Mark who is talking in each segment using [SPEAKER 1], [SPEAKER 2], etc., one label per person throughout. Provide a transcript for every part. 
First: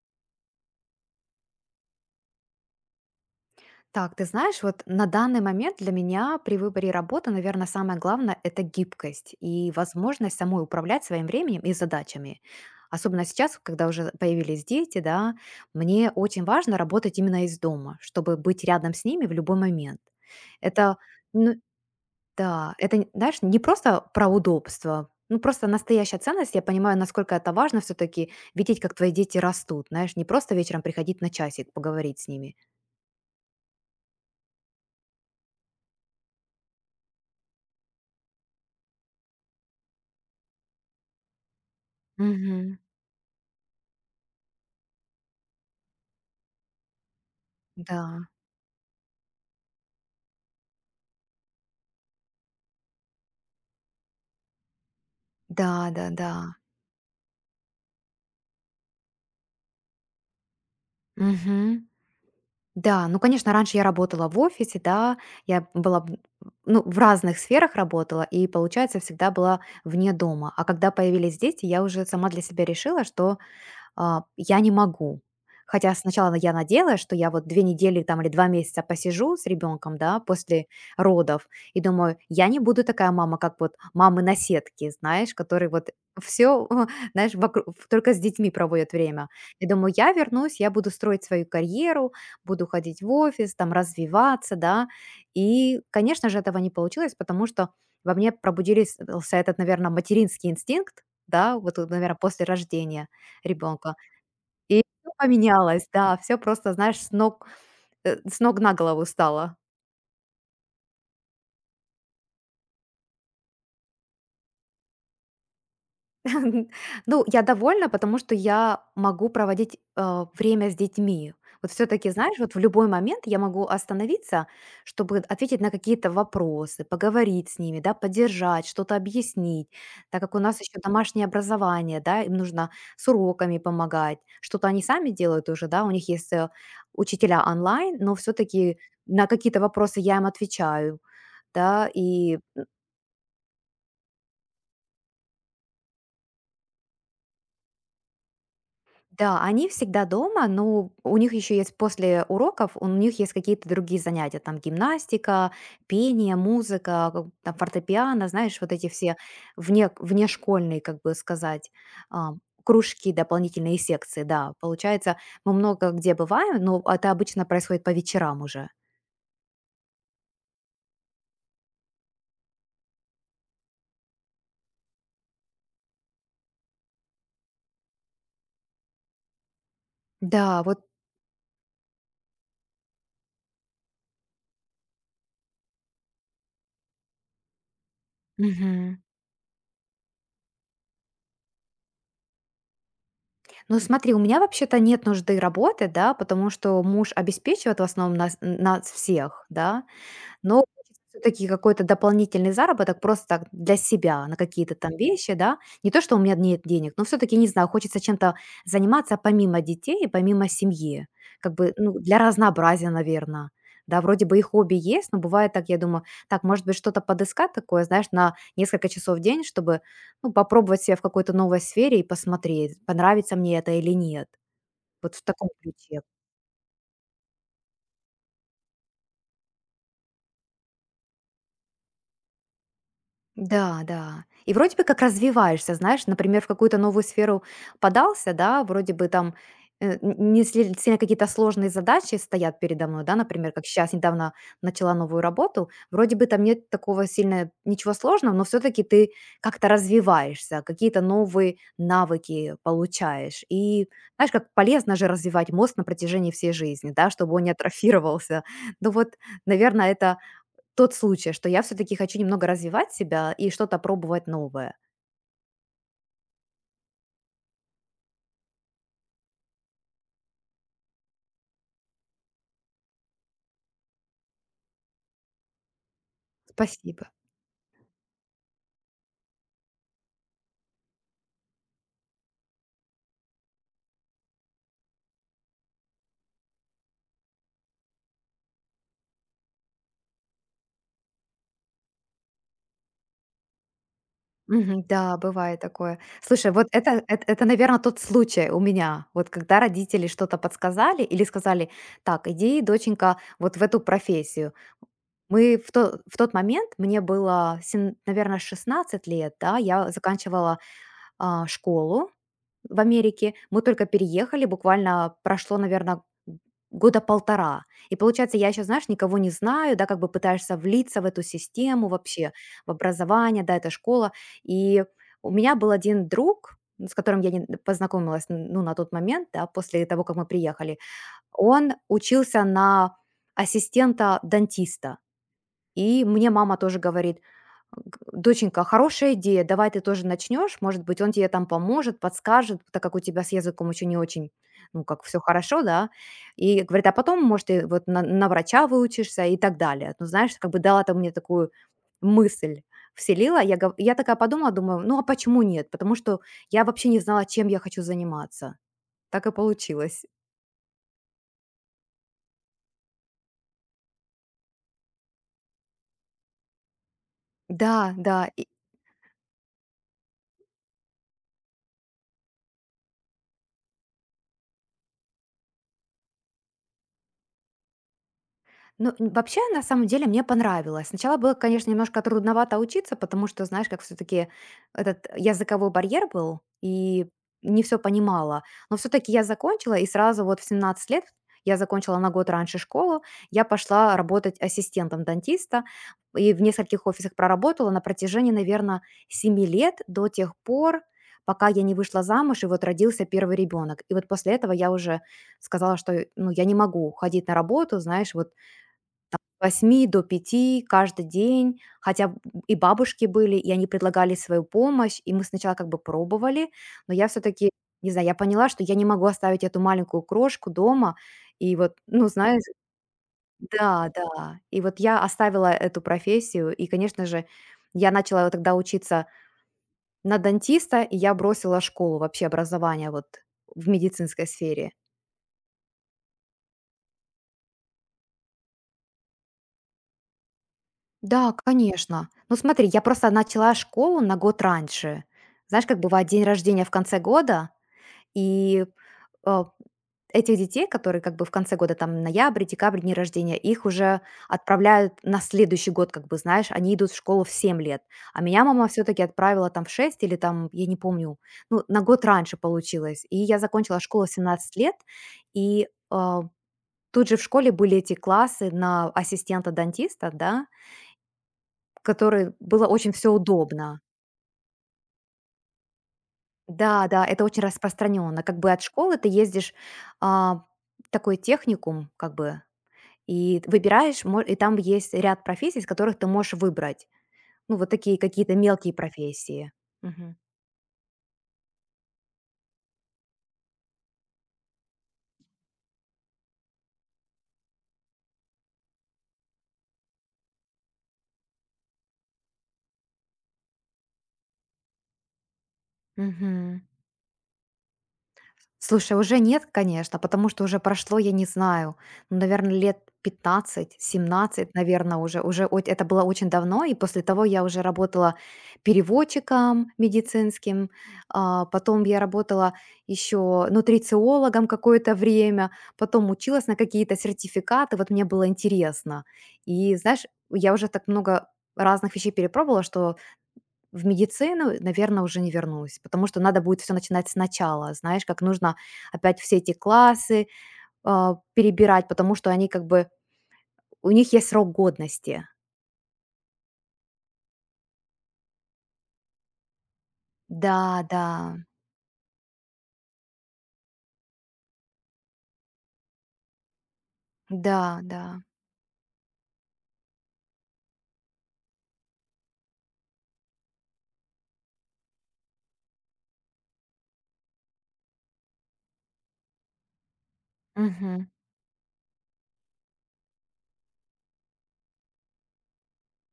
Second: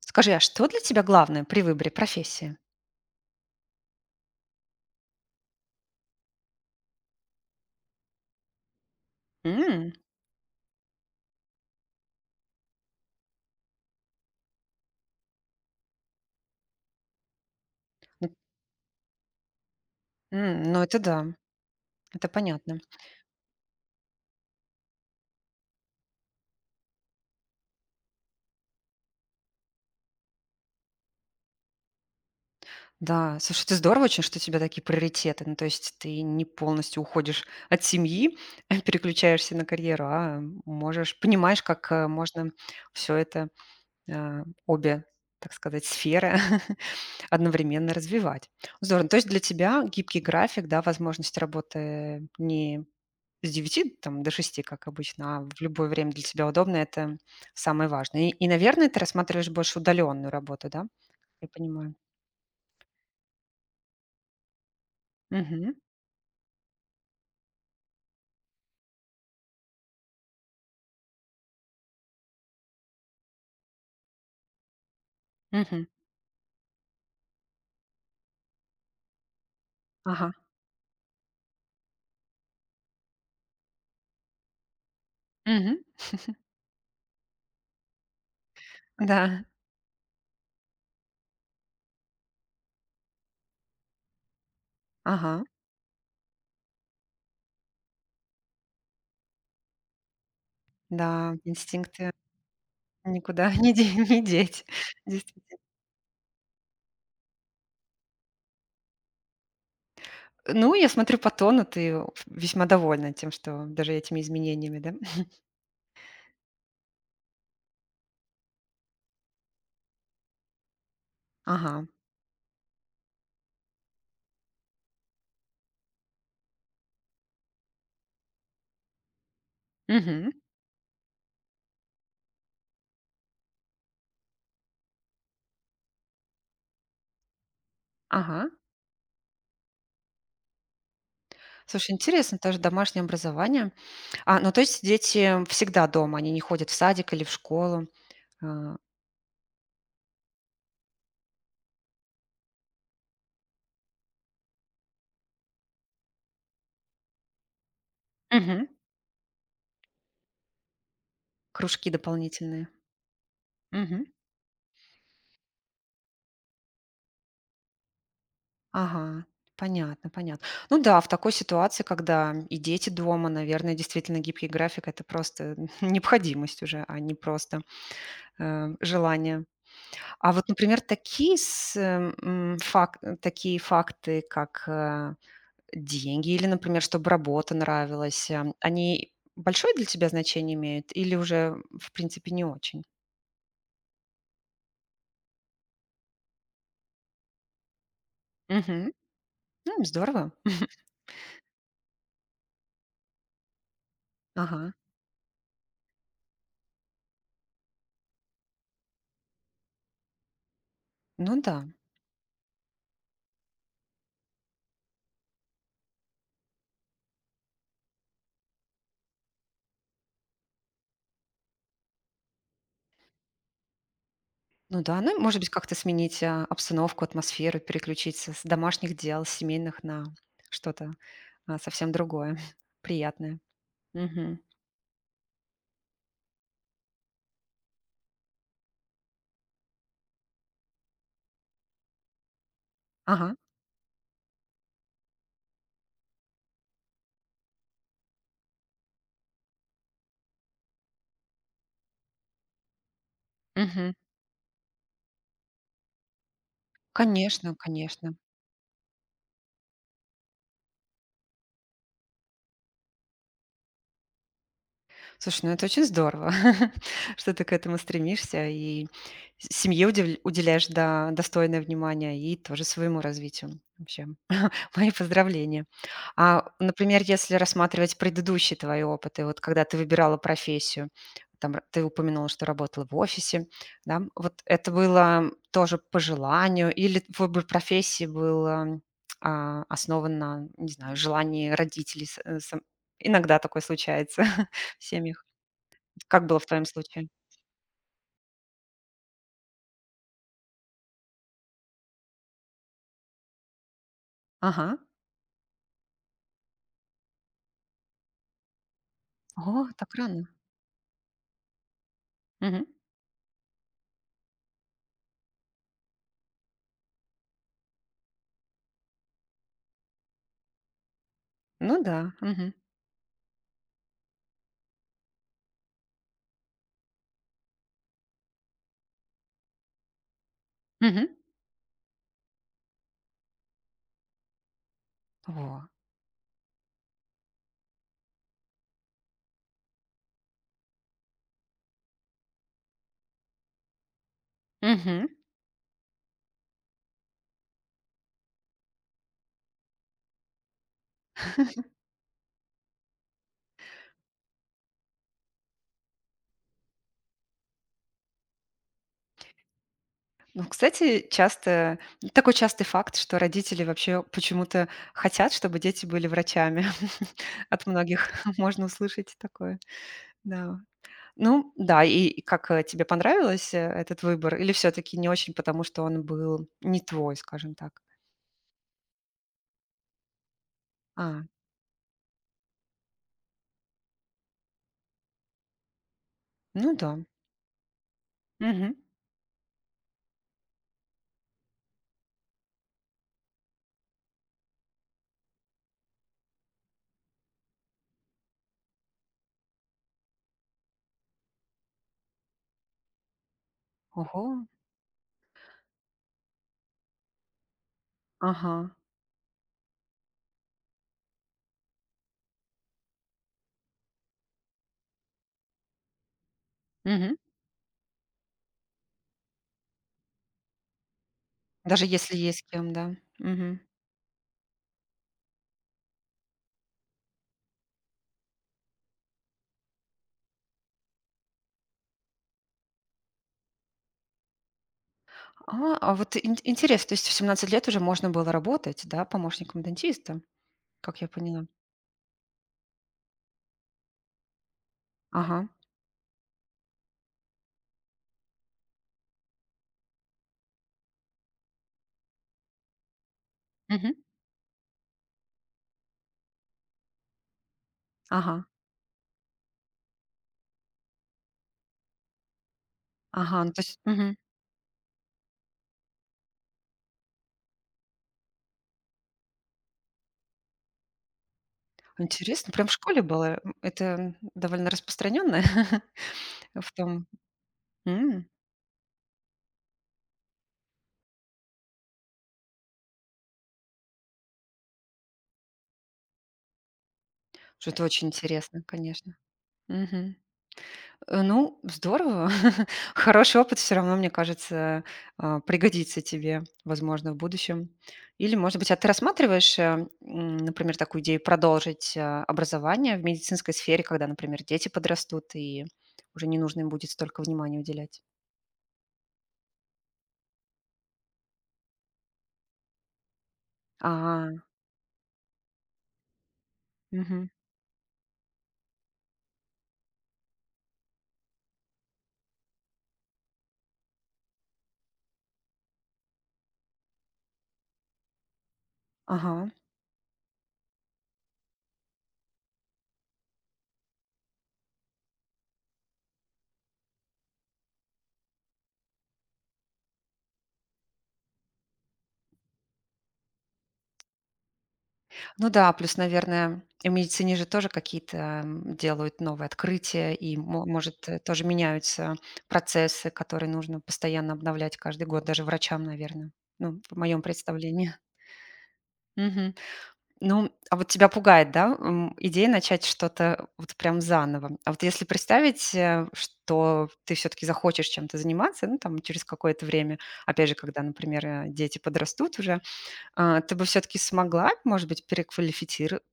[SPEAKER 1] Скажи, а что для тебя главное при выборе профессии?
[SPEAKER 2] Так, ты знаешь, вот на данный момент для меня при выборе работы, наверное, самое главное– это гибкость и
[SPEAKER 1] М,
[SPEAKER 2] возможность самой управлять своим временем и задачами. Особенно сейчас, вот когда уже появились дети, да, мне очень важно работать именно из дома,
[SPEAKER 1] ну
[SPEAKER 2] чтобы быть рядом с ними в любой момент.
[SPEAKER 1] ну,
[SPEAKER 2] Это,
[SPEAKER 1] это да,
[SPEAKER 2] ну,
[SPEAKER 1] это
[SPEAKER 2] да,
[SPEAKER 1] понятно.
[SPEAKER 2] это, знаешь, не просто про удобство, ну, просто настоящая ценность. Я понимаю, насколько это важно все-таки видеть, как твои дети растут, знаешь, не просто вечером приходить на часик, поговорить с ними.
[SPEAKER 1] Да, слушай, это здорово очень, что у тебя такие приоритеты. Ну, то есть ты не полностью уходишь от семьи, переключаешься на карьеру, а можешь, понимаешь, как можно
[SPEAKER 2] Мгм.
[SPEAKER 1] все это, обе, так сказать, сферы одновременно
[SPEAKER 2] Да.
[SPEAKER 1] развивать. Здорово. То есть для тебя гибкий график, да, возможность работы не с девяти там до шести как обычно, а в
[SPEAKER 2] Да,
[SPEAKER 1] любое время для
[SPEAKER 2] да-да.
[SPEAKER 1] тебя удобно, это самое важное. Наверное, ты рассматриваешь больше удаленную работу, да? Я
[SPEAKER 2] Мгм.
[SPEAKER 1] понимаю.
[SPEAKER 2] Да, ну, конечно, раньше я работала в офисе, да, я
[SPEAKER 1] Мгм.
[SPEAKER 2] была, б- ну, в разных сферах работала, и, получается, всегда была вне дома. А когда появились дети, я уже сама для себя решила, что я не могу.
[SPEAKER 1] Мгм.
[SPEAKER 2] Хотя сначала я надеялась, что я вот 2 недели там или 2 месяца посижу с ребенком, да,
[SPEAKER 1] Ага.
[SPEAKER 2] после родов. И думаю, я не буду такая мама, как вот мамы на сетке, знаешь, которые
[SPEAKER 1] Мгм.
[SPEAKER 2] вот все, знаешь, вокруг только с детьми проводят время.
[SPEAKER 1] Да.
[SPEAKER 2] И думаю, я вернусь, я буду строить свою карьеру, буду ходить в офис, там развиваться, да.
[SPEAKER 1] Ага.
[SPEAKER 2] И, конечно же, этого не получилось, потому что во мне пробудились ся этот, наверное, материнский инстинкт,
[SPEAKER 1] Да,
[SPEAKER 2] да, вот,
[SPEAKER 1] инстинкты
[SPEAKER 2] наверное, после рождения
[SPEAKER 1] никуда
[SPEAKER 2] ребенка.
[SPEAKER 1] не деть.
[SPEAKER 2] И всё
[SPEAKER 1] Действительно.
[SPEAKER 2] поменялось, да, все просто, знаешь, с ног на голову стало.
[SPEAKER 1] Ну, я смотрю по тону, ты весьма довольна тем, что даже этими изменениями, да?
[SPEAKER 2] Ну, я довольна, потому что я могу проводить, время с детьми. Вот все
[SPEAKER 1] Ага.
[SPEAKER 2] таки знаешь, вот в любой момент я могу остановиться, чтобы ответить на какие-то вопросы, поговорить с ними, да, поддержать, что-то объяснить, так
[SPEAKER 1] Мгм.
[SPEAKER 2] как у нас еще домашнее образование, да, им нужно с уроками помогать. Что-то они сами делают уже, да, у них есть, учителя онлайн, но все
[SPEAKER 1] Ага.
[SPEAKER 2] таки на какие-то вопросы я им отвечаю. Да,
[SPEAKER 1] Слушай,
[SPEAKER 2] и
[SPEAKER 1] интересно тоже домашнее образование. А, ну, то есть дети всегда дома, они не ходят в садик или в школу? А.
[SPEAKER 2] да, они всегда дома, но у них еще есть после уроков, у них есть какие-то другие занятия, там гимнастика, пение, музыка, как бы там фортепиано, знаешь,
[SPEAKER 1] Мгм.
[SPEAKER 2] вот эти все внешкольные, как бы сказать,
[SPEAKER 1] Кружки
[SPEAKER 2] а,
[SPEAKER 1] дополнительные.
[SPEAKER 2] кружки, дополнительные
[SPEAKER 1] Мгм.
[SPEAKER 2] секции, да. Получается, мы много где бываем, но это обычно происходит по вечерам уже.
[SPEAKER 1] Ага. Понятно, понятно. Ну да, в такой ситуации, когда и дети дома, наверное, действительно гибкий график – это просто необходимость уже, а не просто желание. А вот,
[SPEAKER 2] Да,
[SPEAKER 1] например,
[SPEAKER 2] вот.
[SPEAKER 1] такие, с, э, м, фак- э, такие факты, как деньги или, например, чтобы работа нравилась,
[SPEAKER 2] Мгм.
[SPEAKER 1] они большое для тебя значение имеют или уже, в принципе, не очень?
[SPEAKER 2] Ну смотри, у меня вообще-то нет нужды работы, да, потому что муж обеспечивает в основном нас
[SPEAKER 1] Мгм.
[SPEAKER 2] всех,
[SPEAKER 1] М,
[SPEAKER 2] да.
[SPEAKER 1] здорово.
[SPEAKER 2] Но все таки какой-то дополнительный заработок просто так для себя, на
[SPEAKER 1] Ага.
[SPEAKER 2] какие-то там вещи, да. Не то, что у меня нет денег, но все-таки, не знаю, хочется чем-то заниматься помимо детей, помимо семьи.
[SPEAKER 1] Ну
[SPEAKER 2] Как
[SPEAKER 1] да.
[SPEAKER 2] бы, ну, для разнообразия, наверное. Да, вроде бы и хобби есть, но бывает так, я думаю, так, может быть, что-то подыскать такое, знаешь, на несколько часов в день, чтобы, ну, попробовать себя в какой-то новой сфере и посмотреть, понравится мне это или нет.
[SPEAKER 1] Ну да,
[SPEAKER 2] Вот
[SPEAKER 1] ну, и,
[SPEAKER 2] в
[SPEAKER 1] может
[SPEAKER 2] таком
[SPEAKER 1] быть, как-то
[SPEAKER 2] ключе.
[SPEAKER 1] сменить, обстановку, атмосферу, переключиться с домашних дел, с семейных на что-то, совсем другое, приятное.
[SPEAKER 2] Да, да.
[SPEAKER 1] Мгм.
[SPEAKER 2] И вроде бы как развиваешься, знаешь, например, в какую-то новую сферу подался, да, вроде бы там э, н- не сли- сильно какие-то сложные задачи стоят передо мной, да,
[SPEAKER 1] Ага.
[SPEAKER 2] например, как сейчас недавно начала новую работу, вроде бы там нет такого сильно ничего сложного, но все-таки ты как-то развиваешься, какие-то новые навыки получаешь. И
[SPEAKER 1] Мгм.
[SPEAKER 2] знаешь, как полезно же развивать мозг на протяжении всей жизни, да, чтобы он не
[SPEAKER 1] Конечно, конечно.
[SPEAKER 2] атрофировался. Ну вот, наверное, это тот случай, что я все-таки хочу немного развивать себя и что-то пробовать новое.
[SPEAKER 1] Слушай, ну это очень здорово, что ты к этому стремишься и с семье удивль уделяешь, да, достойное внимание и тоже своему развитию вообще. Мои поздравления. А, например,
[SPEAKER 2] Спасибо.
[SPEAKER 1] если рассматривать предыдущие твои опыты, вот когда ты выбирала профессию, ты упомянула, что работала в офисе, да, вот это было тоже по желанию, или выбор профессии был основан на, не знаю, желании родителей. Иногда такое случается
[SPEAKER 2] Мгм.
[SPEAKER 1] в
[SPEAKER 2] Да,
[SPEAKER 1] семьях.
[SPEAKER 2] бывает такое.
[SPEAKER 1] Как было в
[SPEAKER 2] Слушай,
[SPEAKER 1] твоем
[SPEAKER 2] вот это,
[SPEAKER 1] случае?
[SPEAKER 2] это, это, наверное, тот случай у меня, вот когда родители что-то подсказали или сказали, так, иди, доченька, вот в эту профессию.
[SPEAKER 1] Ага.
[SPEAKER 2] Мы в то в тот момент мне было наверное наверно, 16 лет, да.
[SPEAKER 1] О,
[SPEAKER 2] Я
[SPEAKER 1] так рано.
[SPEAKER 2] заканчивала, школу
[SPEAKER 1] Мгм.
[SPEAKER 2] в Америке. Мы только переехали, буквально прошло, наверное, года полтора. И получается, я еще, знаешь, никого не знаю, да, как бы пытаешься влиться в эту
[SPEAKER 1] Ну
[SPEAKER 2] систему
[SPEAKER 1] да.
[SPEAKER 2] вообще,
[SPEAKER 1] Мгм.
[SPEAKER 2] в образование, да, это школа. И у меня был один друг, с которым я не познакомилась, ну, на тот момент, да, после того, как мы приехали.
[SPEAKER 1] Мгм.
[SPEAKER 2] Он учился на ассистента-дантиста.
[SPEAKER 1] О.
[SPEAKER 2] И мне мама тоже говорит: "Доченька, хорошая идея, давай ты тоже начнешь, может быть, он тебе там поможет, подскажет, так как у тебя с языком еще не очень, ну, как
[SPEAKER 1] Мгм.
[SPEAKER 2] все хорошо, да". И говорит: "А потом, может, ты вот на врача выучишься и так далее". Ну, знаешь, как бы дала там мне такую мысль, вселила. Я такая подумала, думаю, ну, а почему нет? Потому что я вообще не знала, чем я хочу заниматься. Так и получилось.
[SPEAKER 1] Ну, кстати, часто ну, такой частый факт, что родители вообще почему-то хотят, чтобы дети были врачами. От
[SPEAKER 2] Да,
[SPEAKER 1] многих
[SPEAKER 2] да.
[SPEAKER 1] можно услышать такое, да. Ну да, и как, тебе понравилось, этот выбор или все таки не очень, потому что он был не твой, скажем так?
[SPEAKER 2] Ну, н вообще, на самом деле, мне понравилось. Сначала
[SPEAKER 1] А,
[SPEAKER 2] было, конечно, немножко трудновато учиться, потому что, знаешь, как все таки этот языковой барьер был,
[SPEAKER 1] ну да.
[SPEAKER 2] и не все понимала.
[SPEAKER 1] Мгм.
[SPEAKER 2] Но все таки я закончила, и сразу вот в 17 лет я закончила на год раньше школу. Я пошла работать ассистентом дантиста и в нескольких офисах проработала на протяжении, наверное, 7 лет до тех пор, пока я не вышла замуж, и вот родился первый ребенок. И вот
[SPEAKER 1] Ого.
[SPEAKER 2] после этого я уже сказала, что, ну, я не могу ходить на работу, знаешь, вот
[SPEAKER 1] Ага.
[SPEAKER 2] 8 до пяти каждый день, и бабушки были, и они предлагали свою помощь, и мы сначала как бы пробовали, но я
[SPEAKER 1] Мгм.
[SPEAKER 2] все-таки, не знаю, я поняла, что я не могу оставить эту маленькую крошку дома, и вот,
[SPEAKER 1] Даже
[SPEAKER 2] ну,
[SPEAKER 1] если есть
[SPEAKER 2] знаешь,
[SPEAKER 1] с кем, да. Мгм.
[SPEAKER 2] да, да, и вот я оставила эту профессию, и, конечно же, я начала тогда учиться на дантиста, и я бросила школу вообще образования вот в медицинской сфере.
[SPEAKER 1] А, вот ин интересно, то есть в 17 лет уже можно было работать, да, помощником дантиста, как я
[SPEAKER 2] Да,
[SPEAKER 1] поняла?
[SPEAKER 2] конечно. Ну смотри, я просто начала школу на год раньше.
[SPEAKER 1] Ага.
[SPEAKER 2] Знаешь, как бывает день рождения в конце года, и э, этих детей, которые как бы в конце года, там ноябрь, декабрь, дни рождения, их
[SPEAKER 1] Мгм.
[SPEAKER 2] уже отправляют на следующий год, как бы, знаешь, они идут в школу в 7 лет. А
[SPEAKER 1] Ага,
[SPEAKER 2] меня мама все-таки отправила там в 6 или там, я не помню, ну, на год раньше получилось. И я
[SPEAKER 1] ага, ну, то
[SPEAKER 2] закончила
[SPEAKER 1] есть
[SPEAKER 2] школу в
[SPEAKER 1] мгм.
[SPEAKER 2] 17 лет, и тут же в школе были эти классы на ассистента-дантиста, да, который
[SPEAKER 1] Интересно,
[SPEAKER 2] было
[SPEAKER 1] прям в
[SPEAKER 2] очень
[SPEAKER 1] школе
[SPEAKER 2] все
[SPEAKER 1] было?
[SPEAKER 2] удобно.
[SPEAKER 1] Это довольно распространённо в
[SPEAKER 2] Да, да,
[SPEAKER 1] том.
[SPEAKER 2] это очень распространённо.
[SPEAKER 1] М,
[SPEAKER 2] Как бы от школы ты ездишь, а, в такой техникум, как бы, и выбираешь, мо и там есть ряд профессий, из которых ты можешь выбрать. Ну, вот
[SPEAKER 1] слушай, это
[SPEAKER 2] такие
[SPEAKER 1] очень
[SPEAKER 2] какие-то
[SPEAKER 1] интересно,
[SPEAKER 2] мелкие
[SPEAKER 1] конечно.
[SPEAKER 2] профессии. Мгм.
[SPEAKER 1] Мгм. Ну, здорово. Хороший опыт всё равно, мне кажется, пригодится тебе, возможно, в будущем. Или, может быть, а ты рассматриваешь, например, такую идею продолжить, образование в медицинской сфере, когда, например, дети подрастут и уже не
[SPEAKER 2] Мгм.
[SPEAKER 1] нужно им будет столько внимания уделять?
[SPEAKER 2] Слушай, уже нет, конечно, потому что уже прошло, я не знаю, ну, наверное, лет
[SPEAKER 1] А,
[SPEAKER 2] 15-17, наверное, уже. Уже это было очень давно, и после того я уже работала переводчиком медицинским, потом я работала еще нутрициологом какое-то время, потом училась на какие-то сертификаты, вот мне было интересно.
[SPEAKER 1] ага.
[SPEAKER 2] И, знаешь, я уже так много разных вещей перепробовала, что в медицину, наверное, уже не вернусь, потому что надо будет все начинать сначала. Знаешь, как нужно опять все эти классы, перебирать, потому что они как бы у них есть срок годности.
[SPEAKER 1] Ну да, плюс, наверное, в медицине же тоже какие-то делают новые открытия, и,
[SPEAKER 2] Да, да,
[SPEAKER 1] может, тоже меняются процессы, которые нужно постоянно обновлять каждый год, даже врачам, наверное, ну, в моем
[SPEAKER 2] да,
[SPEAKER 1] представлении.
[SPEAKER 2] да.
[SPEAKER 1] Мгм. Ну, а вот тебя пугает, да, идея начать что-то вот прям заново. А вот если представить, что ты все-таки захочешь чем-то заниматься, ну, там, через какое-то время, опять же, когда,
[SPEAKER 2] Мгм.
[SPEAKER 1] например, дети подрастут уже, ты бы все-таки смогла, может быть, переквалифицироваться,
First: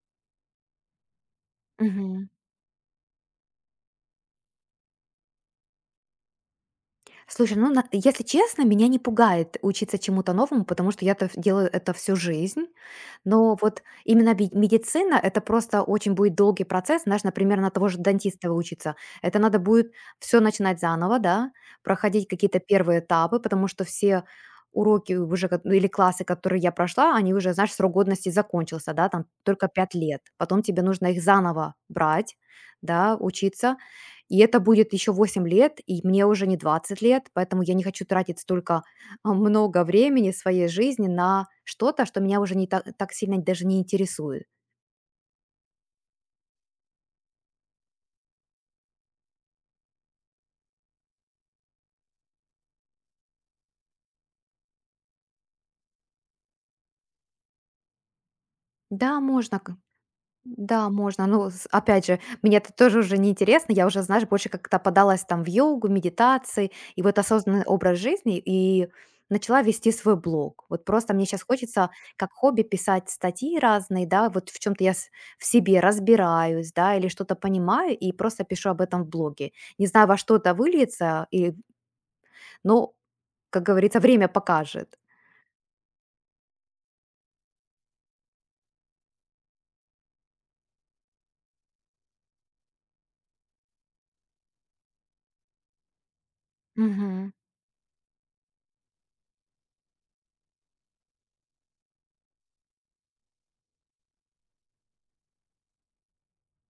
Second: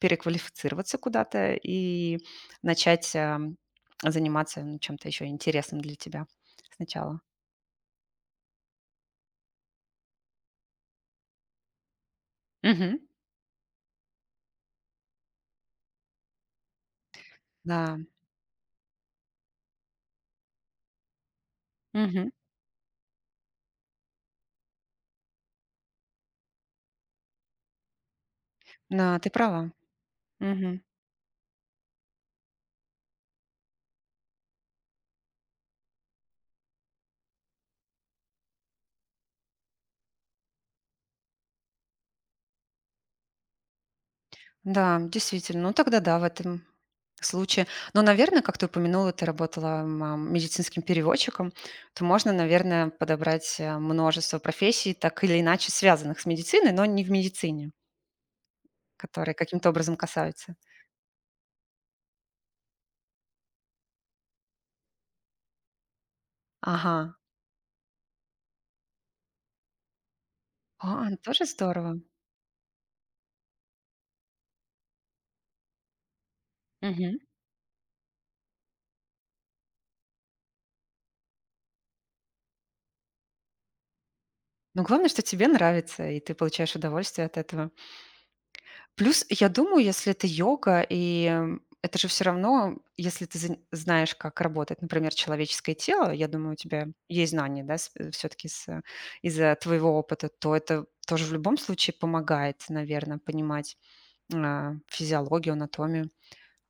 [SPEAKER 1] Переквалифицироваться куда-то и
[SPEAKER 2] Мгм.
[SPEAKER 1] начать, заниматься, ну, чем-то еще интересным для тебя сначала.
[SPEAKER 2] Слушай, ну, если честно, меня не пугает учиться чему-то новому, потому что я-то делаю это всю жизнь.
[SPEAKER 1] Мгм.
[SPEAKER 2] Но вот именно медицина, это просто очень будет долгий процесс. Знаешь, например, на того же
[SPEAKER 1] Да.
[SPEAKER 2] дантиста выучиться. Это надо будет все начинать заново, да, проходить
[SPEAKER 1] Мгм.
[SPEAKER 2] какие-то первые этапы, потому что все уроки уже, ну, или классы, которые я прошла, они уже, знаешь, срок годности закончился, да,
[SPEAKER 1] Да,
[SPEAKER 2] там
[SPEAKER 1] ты
[SPEAKER 2] только
[SPEAKER 1] права.
[SPEAKER 2] 5 лет. Потом тебе
[SPEAKER 1] Мгм.
[SPEAKER 2] нужно их заново брать, да, учиться, и это будет еще 8 лет, и мне уже не 20 лет, поэтому я не хочу тратить столько много времени своей жизни на что-то, что меня уже не так, так сильно даже не интересует.
[SPEAKER 1] Да, действительно. Ну, тогда да, в этом случае. Но, наверное, как ты упомянула, ты работала, медицинским переводчиком, то можно, наверное, подобрать, множество профессий, так или иначе связанных с медициной, но не в медицине,
[SPEAKER 2] Да,
[SPEAKER 1] которые
[SPEAKER 2] можно,
[SPEAKER 1] каким-то
[SPEAKER 2] к-
[SPEAKER 1] образом касаются.
[SPEAKER 2] Да, можно. Ну, опять же, мне это тоже уже не интересно. Я уже, знаешь, больше как-то подалась там в йогу, медитации и
[SPEAKER 1] Ага.
[SPEAKER 2] вот осознанный образ жизни и начала вести свой блог. Вот
[SPEAKER 1] А,
[SPEAKER 2] просто мне сейчас
[SPEAKER 1] тоже
[SPEAKER 2] хочется
[SPEAKER 1] здорово.
[SPEAKER 2] как хобби писать статьи разные, да, вот в чем-то я в себе разбираюсь, да, или что-то понимаю и просто пишу об этом в блоге. Не знаю, во что это выльется, и, но, как говорится, время
[SPEAKER 1] Но
[SPEAKER 2] покажет.
[SPEAKER 1] главное, что тебе нравится, и ты получаешь удовольствие от этого. Плюс, я думаю, если это йога, и, это же все равно, если ты зн знаешь, как работает, например, человеческое тело, я думаю, у тебя
[SPEAKER 2] Мгм.
[SPEAKER 1] есть знания, да, все таки из-за твоего опыта, то это тоже в любом случае помогает, наверное, понимать, физиологию, анатомию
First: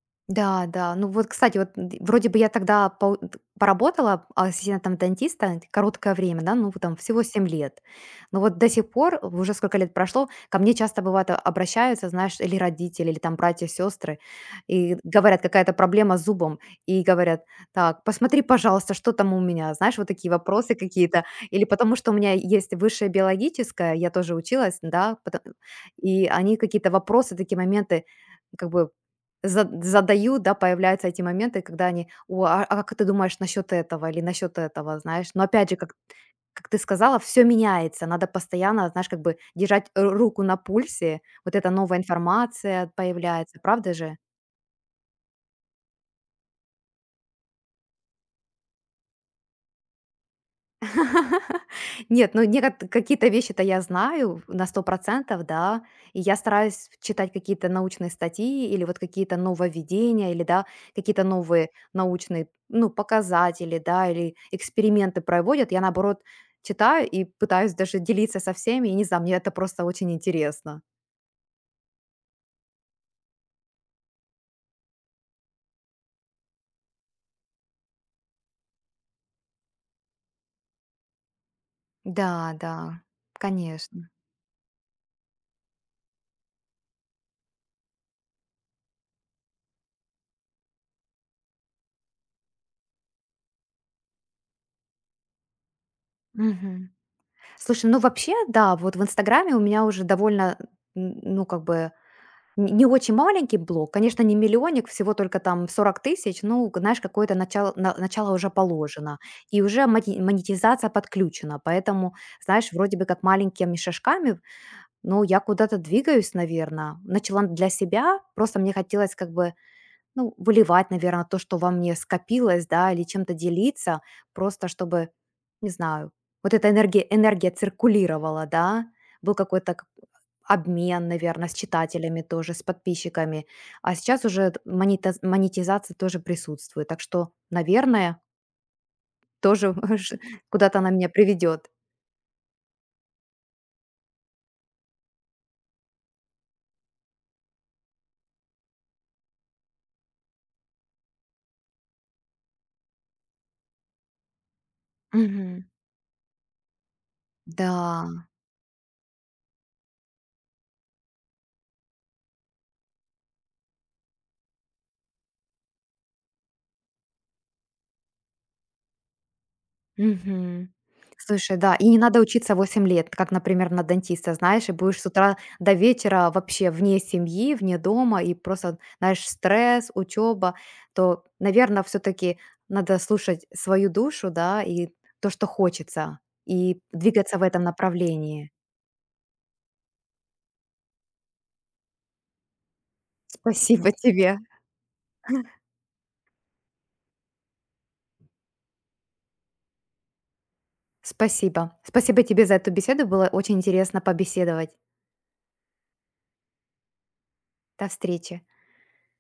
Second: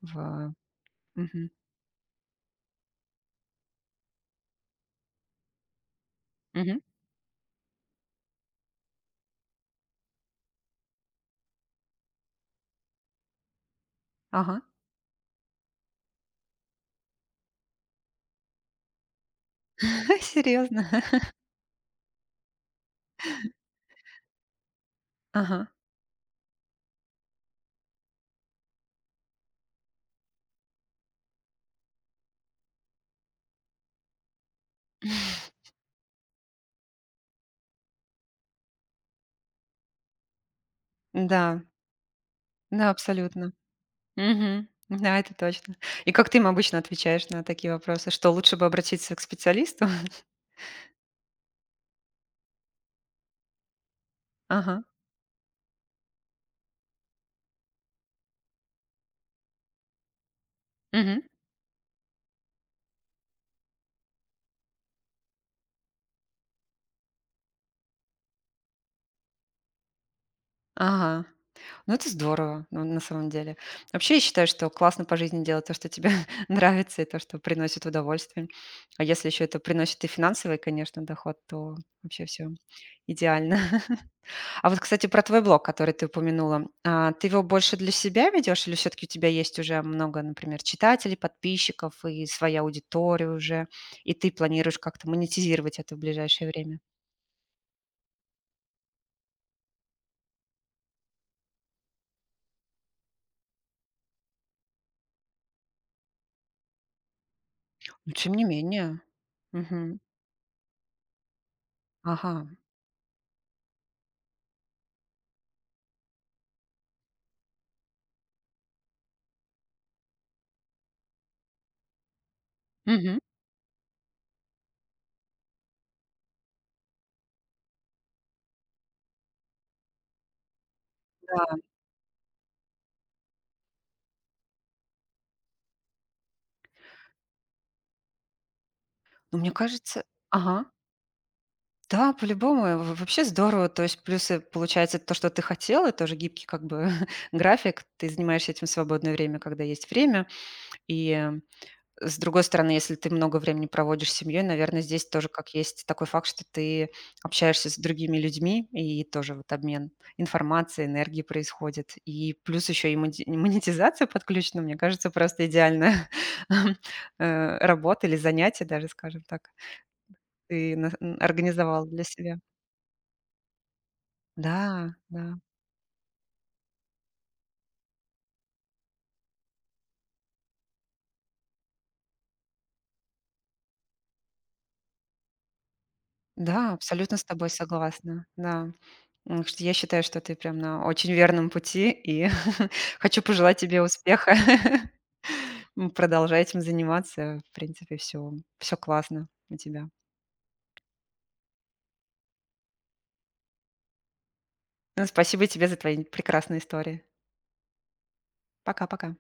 [SPEAKER 1] в.
[SPEAKER 2] Да, да. Ну вот,
[SPEAKER 1] Мгм.
[SPEAKER 2] кстати, вот вроде бы я тогда поработала ассистентом дантиста короткое время, да, ну вот
[SPEAKER 1] Мгм.
[SPEAKER 2] там всего 7 лет. Но вот до сих пор, уже сколько лет прошло, ко мне часто бывает обращаются, знаешь, или родители, или там братья, сестры,
[SPEAKER 1] Ага.
[SPEAKER 2] и говорят, какая-то проблема с зубом, и говорят, так, посмотри, пожалуйста, что там у меня, знаешь, вот такие вопросы
[SPEAKER 1] Серьезно?
[SPEAKER 2] какие-то. Или потому что у меня есть высшее биологическое, я тоже училась, да,
[SPEAKER 1] Ага.
[SPEAKER 2] и они какие-то вопросы, такие моменты, как бы задаю, да, появляются эти моменты, когда они: "О, а как ты думаешь насчет этого или насчет этого?" Знаешь, но опять же, как ты сказала, все меняется. Надо постоянно, знаешь, как бы держать ру руку на пульсе. Вот
[SPEAKER 1] Да.
[SPEAKER 2] эта новая
[SPEAKER 1] Да,
[SPEAKER 2] информация
[SPEAKER 1] абсолютно.
[SPEAKER 2] появляется, правда же?
[SPEAKER 1] Мгм. Да, это точно. И как ты им обычно отвечаешь на такие вопросы? Что лучше бы обратиться к специалисту?
[SPEAKER 2] Нет, ну некот какие-то вещи-то я знаю на сто
[SPEAKER 1] Ага.
[SPEAKER 2] процентов, да, и я стараюсь читать какие-то научные статьи или вот какие-то нововведения, или, да, какие-то
[SPEAKER 1] Мгм.
[SPEAKER 2] новые научные, ну, показатели, да, или эксперименты проводят. Я, наоборот, читаю и пытаюсь даже делиться со всеми. И не знаю, мне это просто очень интересно.
[SPEAKER 1] Ага. Ну, это здорово, ну, на самом деле. Вообще, я считаю, что классно по жизни делать то, что тебе нравится, и то, что приносит удовольствие. А если еще это приносит и финансовый, конечно, доход, то вообще все
[SPEAKER 2] Да, да,
[SPEAKER 1] идеально.
[SPEAKER 2] конечно.
[SPEAKER 1] А вот, кстати, про твой блог, который ты упомянула. А, ты его больше для себя ведешь или все-таки у тебя есть уже много, например, читателей, подписчиков и своя аудитория уже, и ты планируешь как-то монетизировать это в ближайшее время?
[SPEAKER 2] Мгм. Слушай, ну вообще, да, вот в "Инстаграме" у меня уже довольно, н ну, как бы Н не очень маленький блок, конечно, не миллионник, всего только там 40 000, ну, знаешь, какое-то начало на
[SPEAKER 1] Но
[SPEAKER 2] начало
[SPEAKER 1] тем не
[SPEAKER 2] уже
[SPEAKER 1] менее.
[SPEAKER 2] положено. И уже
[SPEAKER 1] Мгм.
[SPEAKER 2] мати монетизация подключена, поэтому,
[SPEAKER 1] Ага.
[SPEAKER 2] знаешь, вроде бы как маленькими шажками, но я куда-то двигаюсь, наверное, начала для себя, просто мне хотелось как бы ну, выливать, наверное, то, что во мне скопилось, да, или
[SPEAKER 1] Мгм.
[SPEAKER 2] чем-то делиться, просто чтобы, не знаю, вот эта энергия циркулировала, да, был какой-то обмен, наверное, с
[SPEAKER 1] Да.
[SPEAKER 2] читателями тоже, с подписчиками. А сейчас уже монетизация тоже присутствует. Так что, наверное,
[SPEAKER 1] Ну, мне
[SPEAKER 2] тоже
[SPEAKER 1] кажется, ага.
[SPEAKER 2] куда-то она меня приведет.
[SPEAKER 1] Да, по-любому, вообще здорово. То есть плюсы, получается, то, что ты хотела, тоже гибкий как бы график. Ты занимаешься этим в свободное время, когда есть время. И с другой стороны, если ты много времени проводишь с семьей, наверное, здесь тоже как
[SPEAKER 2] Мгм.
[SPEAKER 1] есть такой факт, что ты общаешься с другими
[SPEAKER 2] Да.
[SPEAKER 1] людьми, и тоже вот обмен информацией, энергией происходит. И плюс еще и монетизация подключена, мне кажется, просто идеальная работа или занятие даже, скажем так,
[SPEAKER 2] Мгм.
[SPEAKER 1] ты
[SPEAKER 2] Слушай, да,
[SPEAKER 1] организовал
[SPEAKER 2] и не
[SPEAKER 1] для
[SPEAKER 2] надо
[SPEAKER 1] себя.
[SPEAKER 2] учиться 8 лет, как, например, на дантиста, знаешь, и
[SPEAKER 1] Да,
[SPEAKER 2] будешь с
[SPEAKER 1] да.
[SPEAKER 2] утра до вечера вообще вне семьи, вне дома, и просто, знаешь, стресс, учеба, то, наверное, все-таки надо слушать свою душу, да, и то, что хочется,
[SPEAKER 1] Да,
[SPEAKER 2] и
[SPEAKER 1] абсолютно с
[SPEAKER 2] двигаться в
[SPEAKER 1] тобой
[SPEAKER 2] этом
[SPEAKER 1] согласна.
[SPEAKER 2] направлении.
[SPEAKER 1] Да. М, что Я считаю, что ты прям на очень верном пути, и хочу пожелать тебе
[SPEAKER 2] Спасибо
[SPEAKER 1] успеха.
[SPEAKER 2] тебе.
[SPEAKER 1] Продолжай этим заниматься. В принципе, все классно у тебя.
[SPEAKER 2] Спасибо. Спасибо тебе за эту беседу. Было очень интересно побеседовать.
[SPEAKER 1] Ну, спасибо тебе за твои прекрасные истории.
[SPEAKER 2] До встречи.
[SPEAKER 1] Пока-пока.